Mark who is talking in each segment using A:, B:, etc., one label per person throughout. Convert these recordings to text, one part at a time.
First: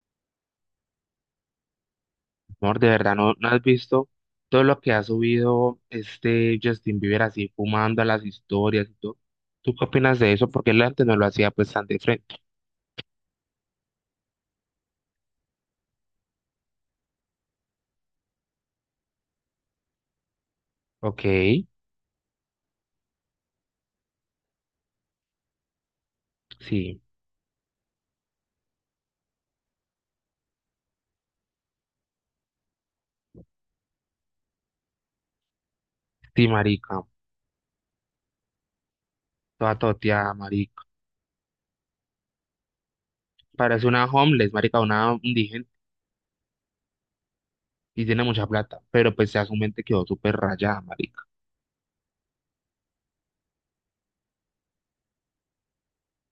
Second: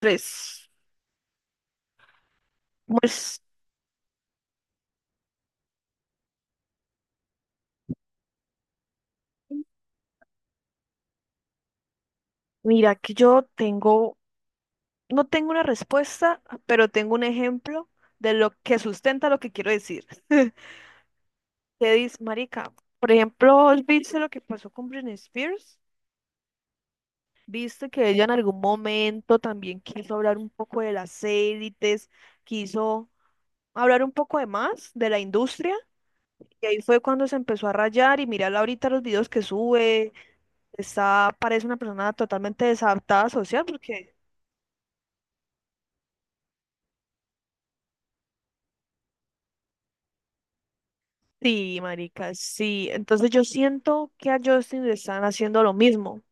A: Tres.
B: Amor, de verdad, ¿no,
A: Pues
B: no has visto todo lo que ha subido este Justin Bieber así fumando a las historias y todo? ¿Tú qué opinas de eso? Porque él antes no lo hacía pues tan de frente.
A: mira que no tengo una respuesta, pero tengo un ejemplo de lo que sustenta lo que quiero decir.
B: Ok.
A: Te dice, marica, por ejemplo, ¿viste lo que pasó con Britney Spears?
B: Sí,
A: ¿Viste que ella en algún momento también quiso hablar un poco de las élites, quiso hablar un poco de más de la industria?
B: sí,
A: Y ahí fue
B: marica,
A: cuando se empezó a rayar y mirarla ahorita los videos que
B: toda
A: sube,
B: toteada, marica.
A: parece una persona totalmente desadaptada social
B: Parece una
A: porque
B: homeless, marica, una indigente y tiene mucha plata, pero pues ya su mente quedó súper rayada, marica.
A: sí, marica, sí. Entonces yo siento que a Justin le están haciendo lo mismo.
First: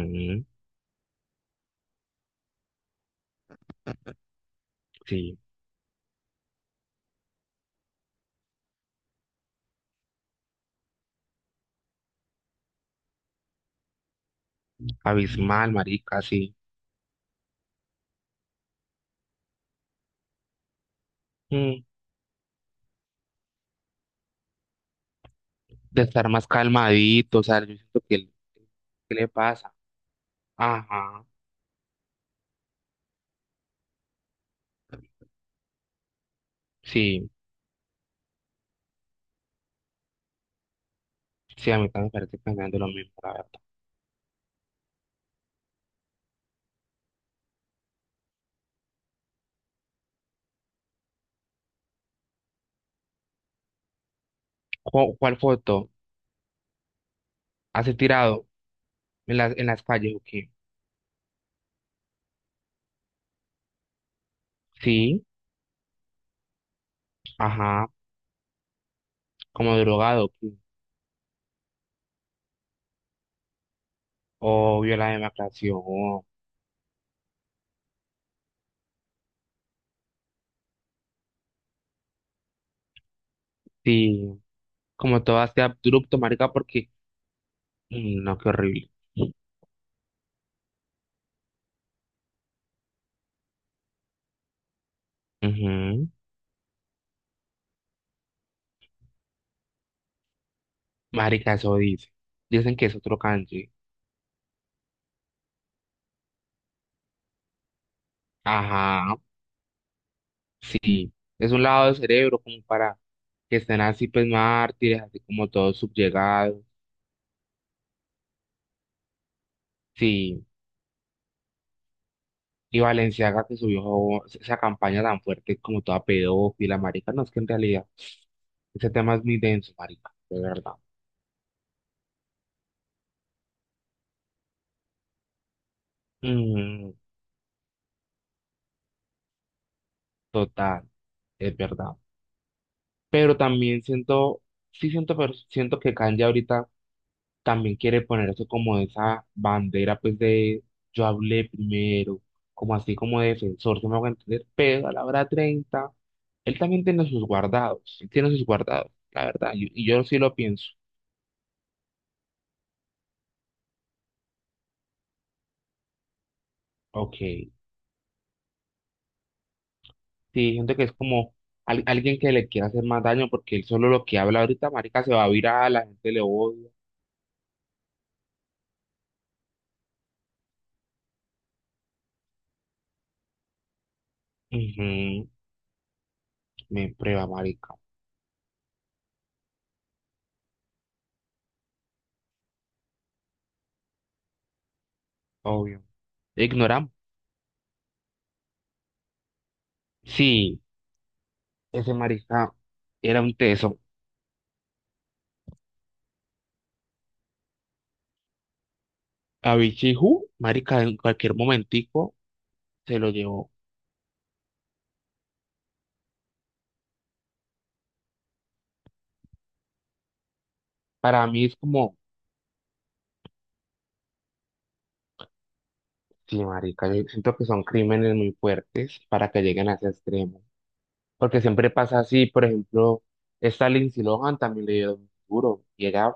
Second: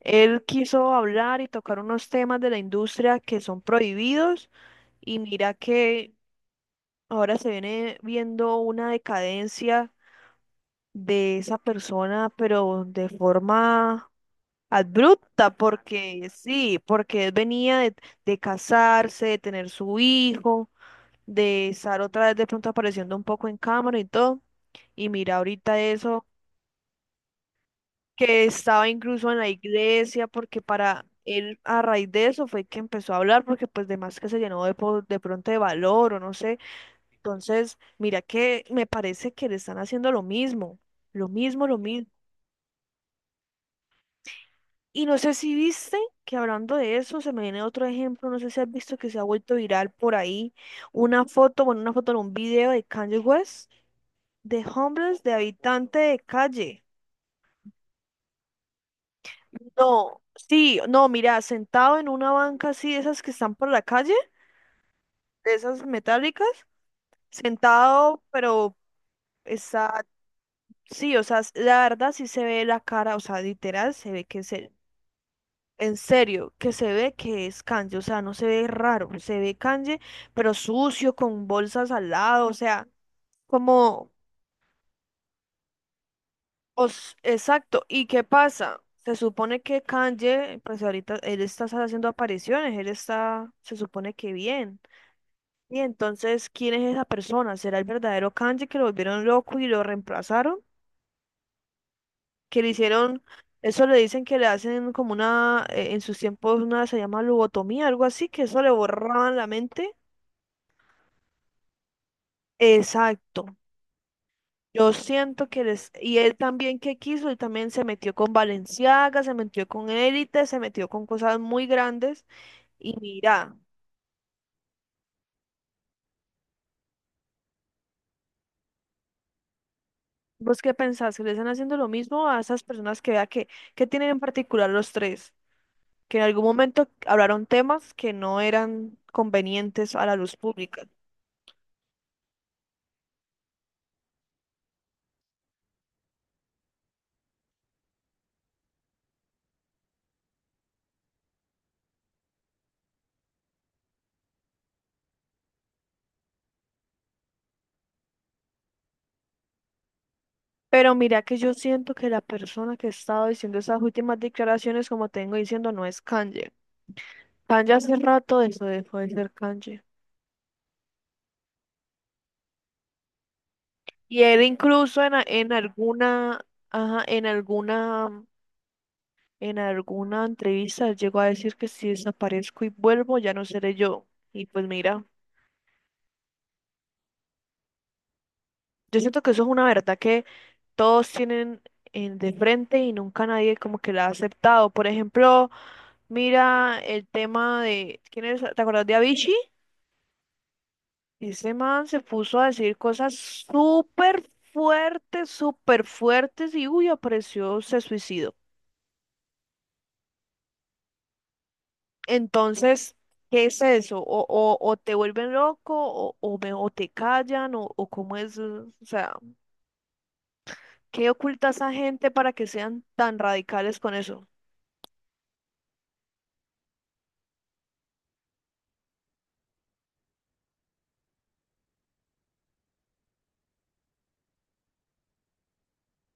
A: Él quiso hablar y tocar unos temas de la industria que son prohibidos, y
B: Sí,
A: mira que ahora se viene viendo una decadencia de esa persona, pero de forma abrupta,
B: abismal, marica,
A: porque
B: sí.
A: sí, porque él venía de casarse, de tener su hijo, de
B: Mm,
A: estar otra vez de pronto apareciendo un poco en cámara y todo. Y mira ahorita
B: de
A: eso,
B: estar más calmadito, o sea, yo siento que
A: que estaba
B: ¿qué le
A: incluso en la
B: pasa?
A: iglesia, porque para
B: Ajá,
A: él a raíz de eso fue que empezó a hablar, porque pues de más que se llenó de pronto de valor o no sé.
B: sí.
A: Entonces, mira que me parece que le están haciendo lo mismo, lo mismo,
B: Sí,
A: lo
B: a mí también
A: mismo.
B: me parece pensando lo mismo, la verdad.
A: Y no sé si viste que hablando de eso, se me viene otro ejemplo, no sé si has visto que se ha vuelto viral por ahí una foto en un video de Kanye West, de homeless, de
B: ¿Cuál foto
A: habitante de calle.
B: has tirado en en las calles
A: No,
B: o qué?
A: sí, no, mira, sentado en una banca así, de esas que están por la calle,
B: Sí,
A: de esas metálicas,
B: ajá,
A: sentado, pero
B: como
A: está,
B: drogado, ¿o qué?
A: sí, o sea, la verdad sí se ve la cara, o sea, literal, se ve que se,
B: Obvio, la
A: en
B: demacración,
A: serio, que se ve que es Kanye, o sea, no se ve raro, se ve Kanye, pero sucio, con bolsas al lado, o sea, como,
B: sí, como todo este abrupto, marica, porque,
A: os, exacto, ¿y
B: mm,
A: qué
B: no, qué
A: pasa?
B: horrible.
A: Se supone que Kanye, pues ahorita él está haciendo apariciones, se supone que bien. Y
B: Ujú.
A: entonces, ¿quién es esa persona? ¿Será el verdadero Kanji que lo volvieron loco y lo reemplazaron?
B: Marica, eso dice.
A: Que le
B: Dicen que es otro
A: hicieron,
B: kanji.
A: eso le dicen que le hacen como una, en sus tiempos una se llama lobotomía, algo así, que eso le
B: Ajá,
A: borraban la mente.
B: sí. Es un lado del cerebro como para
A: Exacto.
B: que estén así, pues,
A: Yo
B: mártires, así como
A: siento que
B: todos
A: les, y él
B: subyugados.
A: también que quiso, él también se metió con Balenciaga, se metió con
B: Sí.
A: Élite, se metió con cosas muy grandes.
B: Y
A: Y
B: Valenciaga
A: mira,
B: que subió esa campaña tan fuerte como toda pedófila, marica. No, es que en realidad ese tema es muy denso, marica, de
A: ¿vos
B: verdad.
A: qué pensás? ¿Que le están haciendo lo mismo a esas personas que vea que tienen en particular los tres? Que en algún momento
B: Mm,
A: hablaron temas que no eran convenientes a la luz
B: total,
A: pública.
B: es verdad. Pero también siento, sí siento, pero siento que Kanye ahorita también quiere poner eso como esa bandera, pues de yo hablé primero, como así como defensor, se me hago entender, pero a la hora 30 él también tiene sus guardados, él tiene sus guardados, la verdad, y yo sí lo pienso.
A: Pero mira que yo siento que la persona que estaba diciendo esas últimas declaraciones, como tengo diciendo, no es Kanye.
B: Ok.
A: Kanye hace rato de eso dejó de ser Kanye.
B: Sí, gente que es como alguien que le quiere hacer más daño porque él solo lo que
A: Y
B: habla
A: él
B: ahorita,
A: incluso
B: marica, se va a
A: en
B: virar, la gente le
A: alguna,
B: odia.
A: ajá, en alguna entrevista él llegó a decir que si desaparezco y vuelvo, ya no seré yo. Y pues mira.
B: Ujú. Me prueba, marica,
A: Yo siento que eso es una verdad que todos tienen de frente y nunca nadie como que la ha aceptado. Por ejemplo,
B: obvio.
A: mira
B: Ignoramos.
A: el tema de, ¿quién es? ¿Te acuerdas de Avicii?
B: Sí,
A: Ese man
B: ese
A: se puso a
B: marica
A: decir cosas
B: era un teso.
A: súper fuertes y uy, apareció, se suicidó.
B: A Bichiju, marica, en cualquier momentico
A: Entonces,
B: se lo
A: ¿qué
B: llevó.
A: es eso? O te vuelven loco o te callan o cómo es, o sea, ¿qué
B: Para mí
A: oculta
B: es
A: esa
B: como,
A: gente para que sean tan radicales con eso?
B: sí, marica, yo siento que son crímenes muy fuertes para que lleguen a ese extremo. Porque siempre pasa así, por ejemplo, esta Lindsay Lohan también le dio duro. Y ella,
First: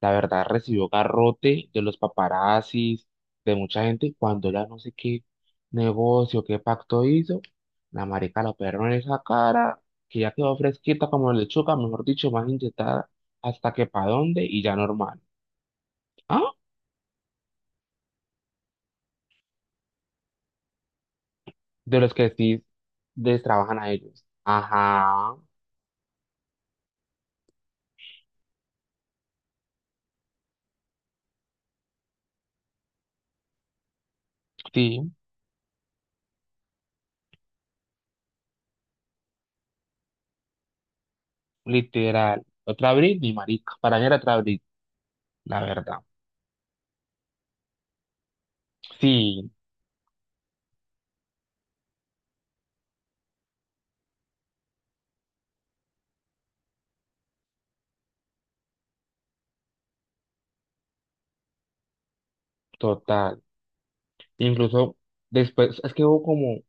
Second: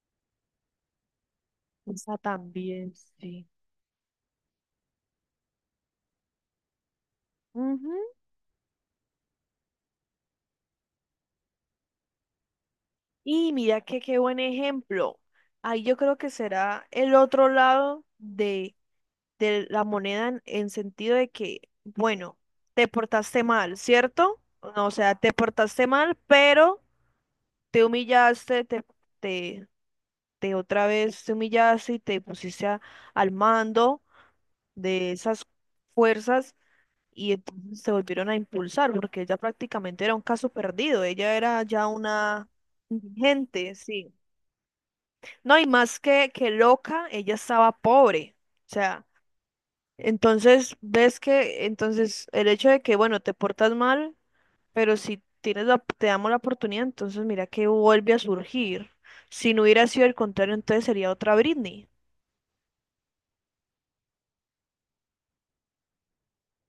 B: la verdad, recibió garrote de los
A: Esa también,
B: paparazzis,
A: sí.
B: de mucha gente, y cuando ella no sé qué negocio, qué pacto hizo,
A: Ujú.
B: la marica la operó en esa cara, que ya quedó fresquita como lechuga, mejor dicho, más inyectada,
A: Y
B: hasta
A: mira
B: que
A: que
B: pa'
A: qué buen
B: dónde, y ya
A: ejemplo.
B: normal.
A: Ahí yo creo que
B: ¿Ah?
A: será el otro lado de la moneda en sentido de que,
B: De los que
A: bueno,
B: sí
A: te portaste
B: les
A: mal,
B: trabajan a ellos.
A: ¿cierto? No, o sea, te
B: Ajá,
A: portaste mal, pero te humillaste, te, te, te otra vez te humillaste y te pusiste al mando de
B: sí,
A: esas fuerzas y entonces se volvieron a impulsar porque ella prácticamente era un caso perdido, ella era ya
B: literal.
A: una
B: Otra Britney, marica.
A: indigente,
B: Para mí
A: sí.
B: era otra Britney,
A: No,
B: la
A: y
B: verdad.
A: más que loca, ella estaba pobre, o sea,
B: Sí,
A: entonces ves que, entonces el hecho de que, bueno, te portas mal, pero si tienes la, te damos la oportunidad, entonces mira que vuelve a surgir. Si no hubiera sido el contrario, entonces sería otra Britney.
B: total. Incluso después, es que hubo como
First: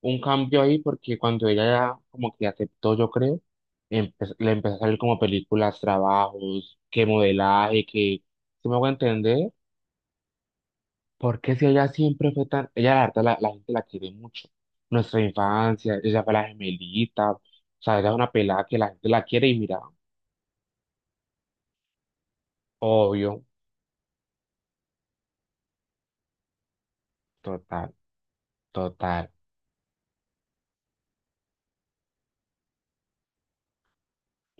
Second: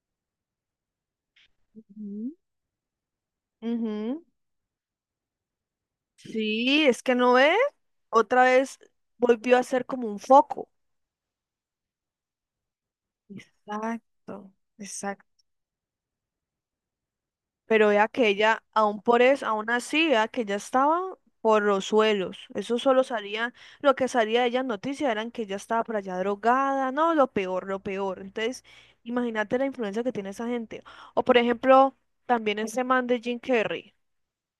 B: un cambio ahí porque cuando ella ya como
A: Ujú.
B: que aceptó, yo creo,
A: Ujú.
B: le empezó a salir como películas, trabajos,
A: Sí, es
B: que
A: que no ve,
B: modelaje, que
A: otra
B: si me
A: vez
B: hago entender,
A: volvió a ser como un foco.
B: porque si ella siempre fue tan, ella la verdad la gente la quiere mucho.
A: Exacto,
B: Nuestra
A: exacto.
B: infancia, ella fue la gemelita, o
A: Pero
B: sea,
A: vea
B: ella es
A: que
B: una
A: ella,
B: pelada que la
A: aún
B: gente
A: por
B: la
A: eso,
B: quiere y
A: aún
B: mira,
A: así, vea que ella estaba por los suelos.
B: obvio,
A: Lo que salía de ella en noticias eran que ella estaba por allá drogada, no, lo peor, lo
B: total,
A: peor. Entonces,
B: total.
A: imagínate la influencia que tiene esa gente. O por ejemplo, también ese man de Jim Carrey,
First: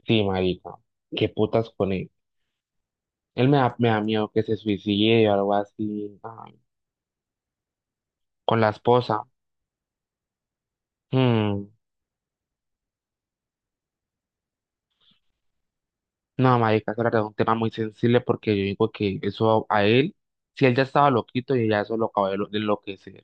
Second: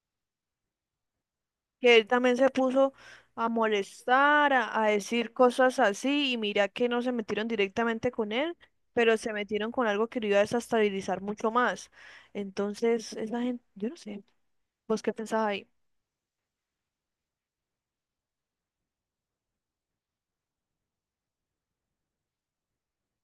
B: Sí, marica, qué putas con
A: que él
B: ella.
A: también se puso
B: Él
A: a
B: me da miedo que
A: molestar,
B: se
A: a
B: suicide
A: decir
B: o algo
A: cosas
B: así,
A: así, y
B: ay,
A: mira que no se metieron directamente con él,
B: con la
A: pero
B: esposa.
A: se metieron con algo que lo iba a desestabilizar mucho
B: Hmm.
A: más. Entonces, esa gente, yo no sé, vos qué pensabas ahí.
B: No, marica, eso era un tema muy sensible porque yo digo que eso a él, si él ya estaba loquito y ya eso lo acabó de enloquecer.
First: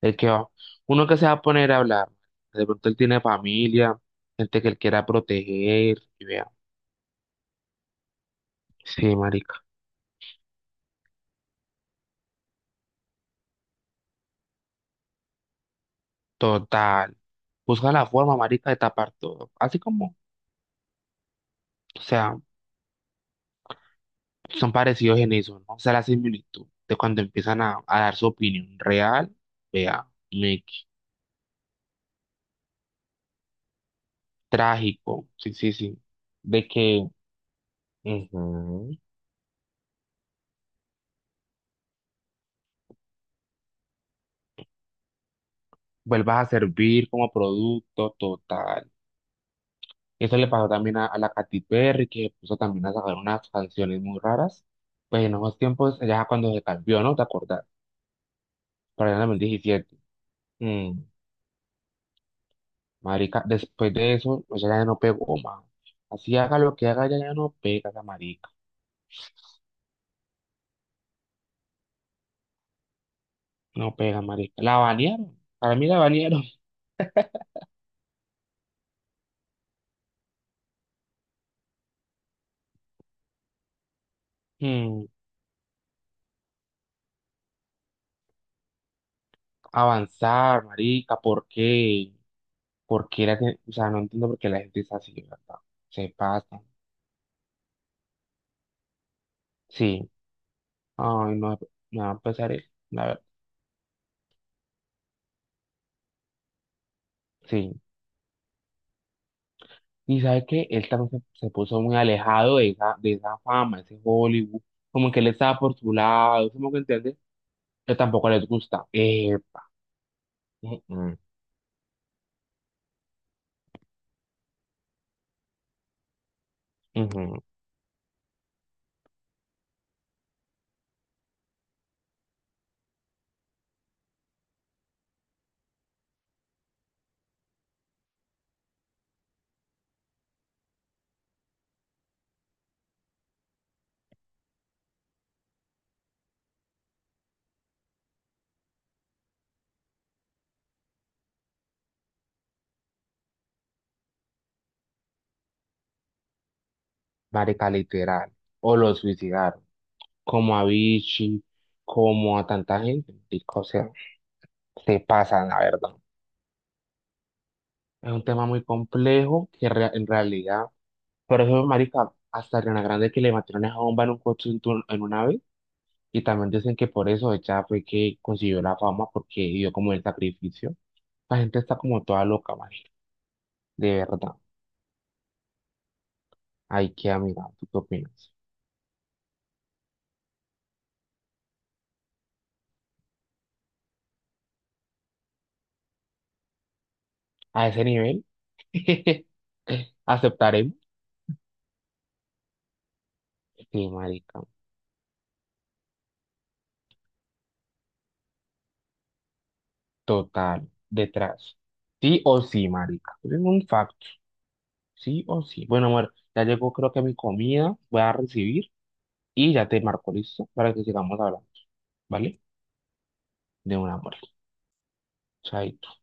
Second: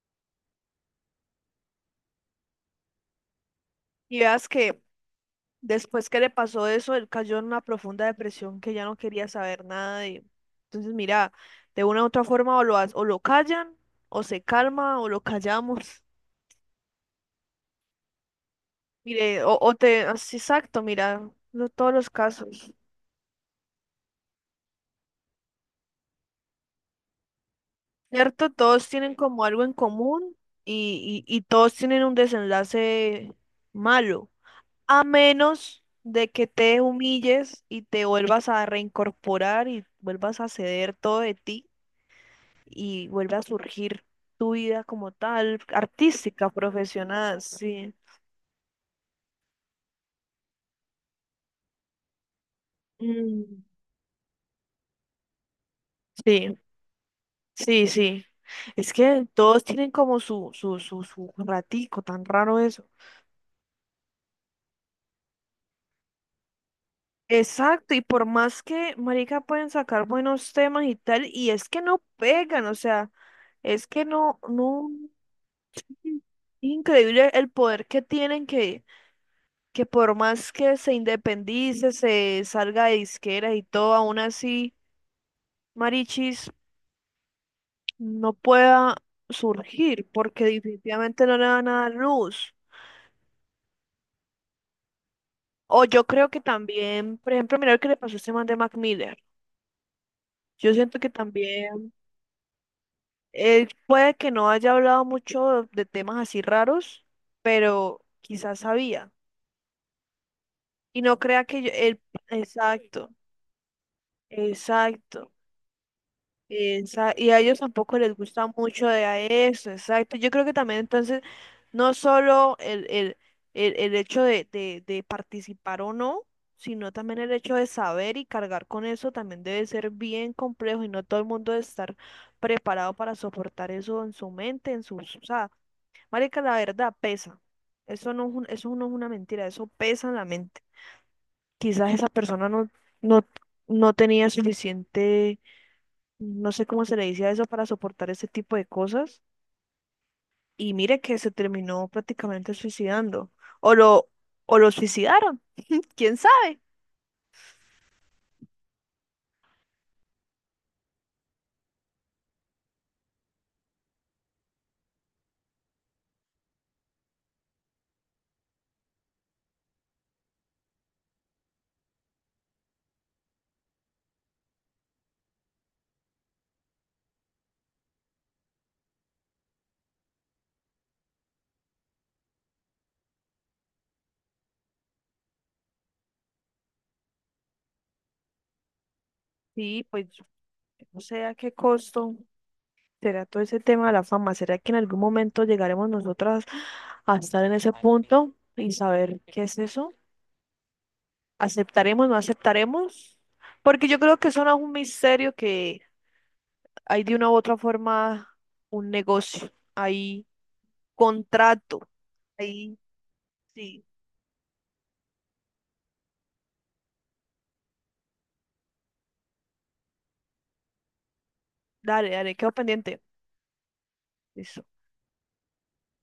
B: El que va, uno que se va a poner a hablar, de pronto él tiene familia,
A: Y veas
B: gente que él
A: que
B: quiera proteger,
A: después que
B: y
A: le
B: vea.
A: pasó eso, él cayó en una profunda depresión que ya no
B: Sí,
A: quería
B: marica,
A: saber nada de... Entonces, mira, de una u otra forma o lo callan, o se calma, o lo callamos.
B: total. Busca la forma, marica, de tapar
A: Mire,
B: todo.
A: o
B: Así
A: te...
B: como,
A: así, Exacto, mira, no todos
B: o
A: los
B: sea.
A: casos.
B: Son parecidos en eso, ¿no? O sea, la similitud de cuando empiezan a dar su
A: ¿Cierto?
B: opinión
A: Todos tienen
B: real,
A: como algo en
B: vea,
A: común
B: Mickey,
A: y todos tienen un desenlace malo, a
B: trágico, sí, sí,
A: menos
B: sí,
A: de que
B: de
A: te
B: que
A: humilles y te vuelvas a
B: ujú,
A: reincorporar y vuelvas a ceder todo de ti y vuelva a surgir tu vida como tal,
B: vuelvas
A: artística,
B: a servir como
A: profesional, sí.
B: producto total. Eso le pasó también a la Katy Perry, que puso también a sacar unas
A: Mm,
B: canciones muy raras, pues en esos tiempos, ya cuando
A: sí,
B: se cambió, ¿no? ¿Te acordás?
A: sí, sí. Es
B: Para el
A: que todos tienen
B: 2017.
A: como
B: Mm,
A: su ratico, tan raro eso.
B: marica, después de eso, o sea, ya no pegó más. Así haga lo que haga, ya, ya no pega
A: Exacto, y
B: esa
A: por
B: marica.
A: más que, marica, pueden sacar buenos temas y tal, y es que no pegan, o sea, es
B: No
A: que
B: pega, marica. La
A: no,
B: banearon. Para mí la
A: es
B: banearon.
A: increíble el poder que tienen que por más que se independice, se salga de disqueras y todo, aún así,
B: Hmm.
A: Marichis no pueda surgir, porque
B: Avanzar, marica.
A: definitivamente no le
B: ¿Por
A: van a dar
B: qué?
A: luz.
B: ¿Por qué la gente? O sea, no entiendo por qué la gente es así, ¿verdad?
A: O yo
B: Se
A: creo que
B: pasa.
A: también, por ejemplo, mira lo que le pasó a este man de Mac Miller.
B: Sí.
A: Yo siento que
B: Ay, no.
A: también
B: Me va a empezar él. La verdad.
A: él puede que no haya hablado mucho de temas así raros,
B: Sí.
A: pero quizás sabía.
B: Y sabe que él
A: Y no
B: también
A: crea
B: se
A: que yo,
B: puso muy
A: él,
B: alejado
A: exacto,
B: de esa fama, ese Hollywood. Como que él
A: exacto.
B: estaba por su lado. ¿Sí me entiende?
A: Y a ellos
B: Pero
A: tampoco les
B: tampoco
A: gusta
B: les
A: mucho
B: gusta.
A: de a eso,
B: Epa.
A: exacto. Yo creo que también
B: Ujú,
A: entonces, no solo el hecho de participar o no, sino también el
B: ujú.
A: hecho de saber y cargar con eso también debe ser bien complejo y no todo el mundo debe estar preparado para soportar eso en su mente, en sus, o sea, marica, la verdad pesa. Eso no es una mentira, eso pesa en la mente. Quizás esa persona no, no tenía suficiente, no sé cómo se le dice a eso, para soportar ese tipo de cosas. Y mire que se terminó prácticamente suicidando. O lo, o lo suicidaron, quién sabe.
B: Marica, literal. O lo suicidaron. Como a Vichy, como a tanta gente, marica, o sea, se pasan, la verdad. Es un tema muy complejo que en realidad, por eso, marica, hasta Ariana Grande que le metieron esa bomba en un coche en, en un ave, y también dicen que por eso ella fue que consiguió la fama, porque dio como el sacrificio. La gente está como toda loca, marica, de verdad. Hay que mirar, ¿tú qué opinas?
A: Sí, pues no sé a qué costo será todo ese tema de la fama. ¿Será que en algún momento llegaremos nosotras a estar en
B: A
A: ese
B: ese nivel,
A: punto y saber qué es eso?
B: aceptaremos.
A: Aceptaremos, no aceptaremos, porque
B: Sí,
A: yo creo que
B: marica.
A: eso no es un misterio que hay de una u otra forma un negocio, hay
B: Total, detrás.
A: contrato,
B: Sí o sí,
A: ahí
B: marica. Es un
A: sí,
B: facto. Sí o sí. Bueno, amor, ya llegó creo que mi comida. Voy a recibir y ya te marco listo para que sigamos hablando.
A: dale, dale,
B: ¿Vale?
A: quedo pendiente.
B: De un amor.
A: Listo.
B: Chaito.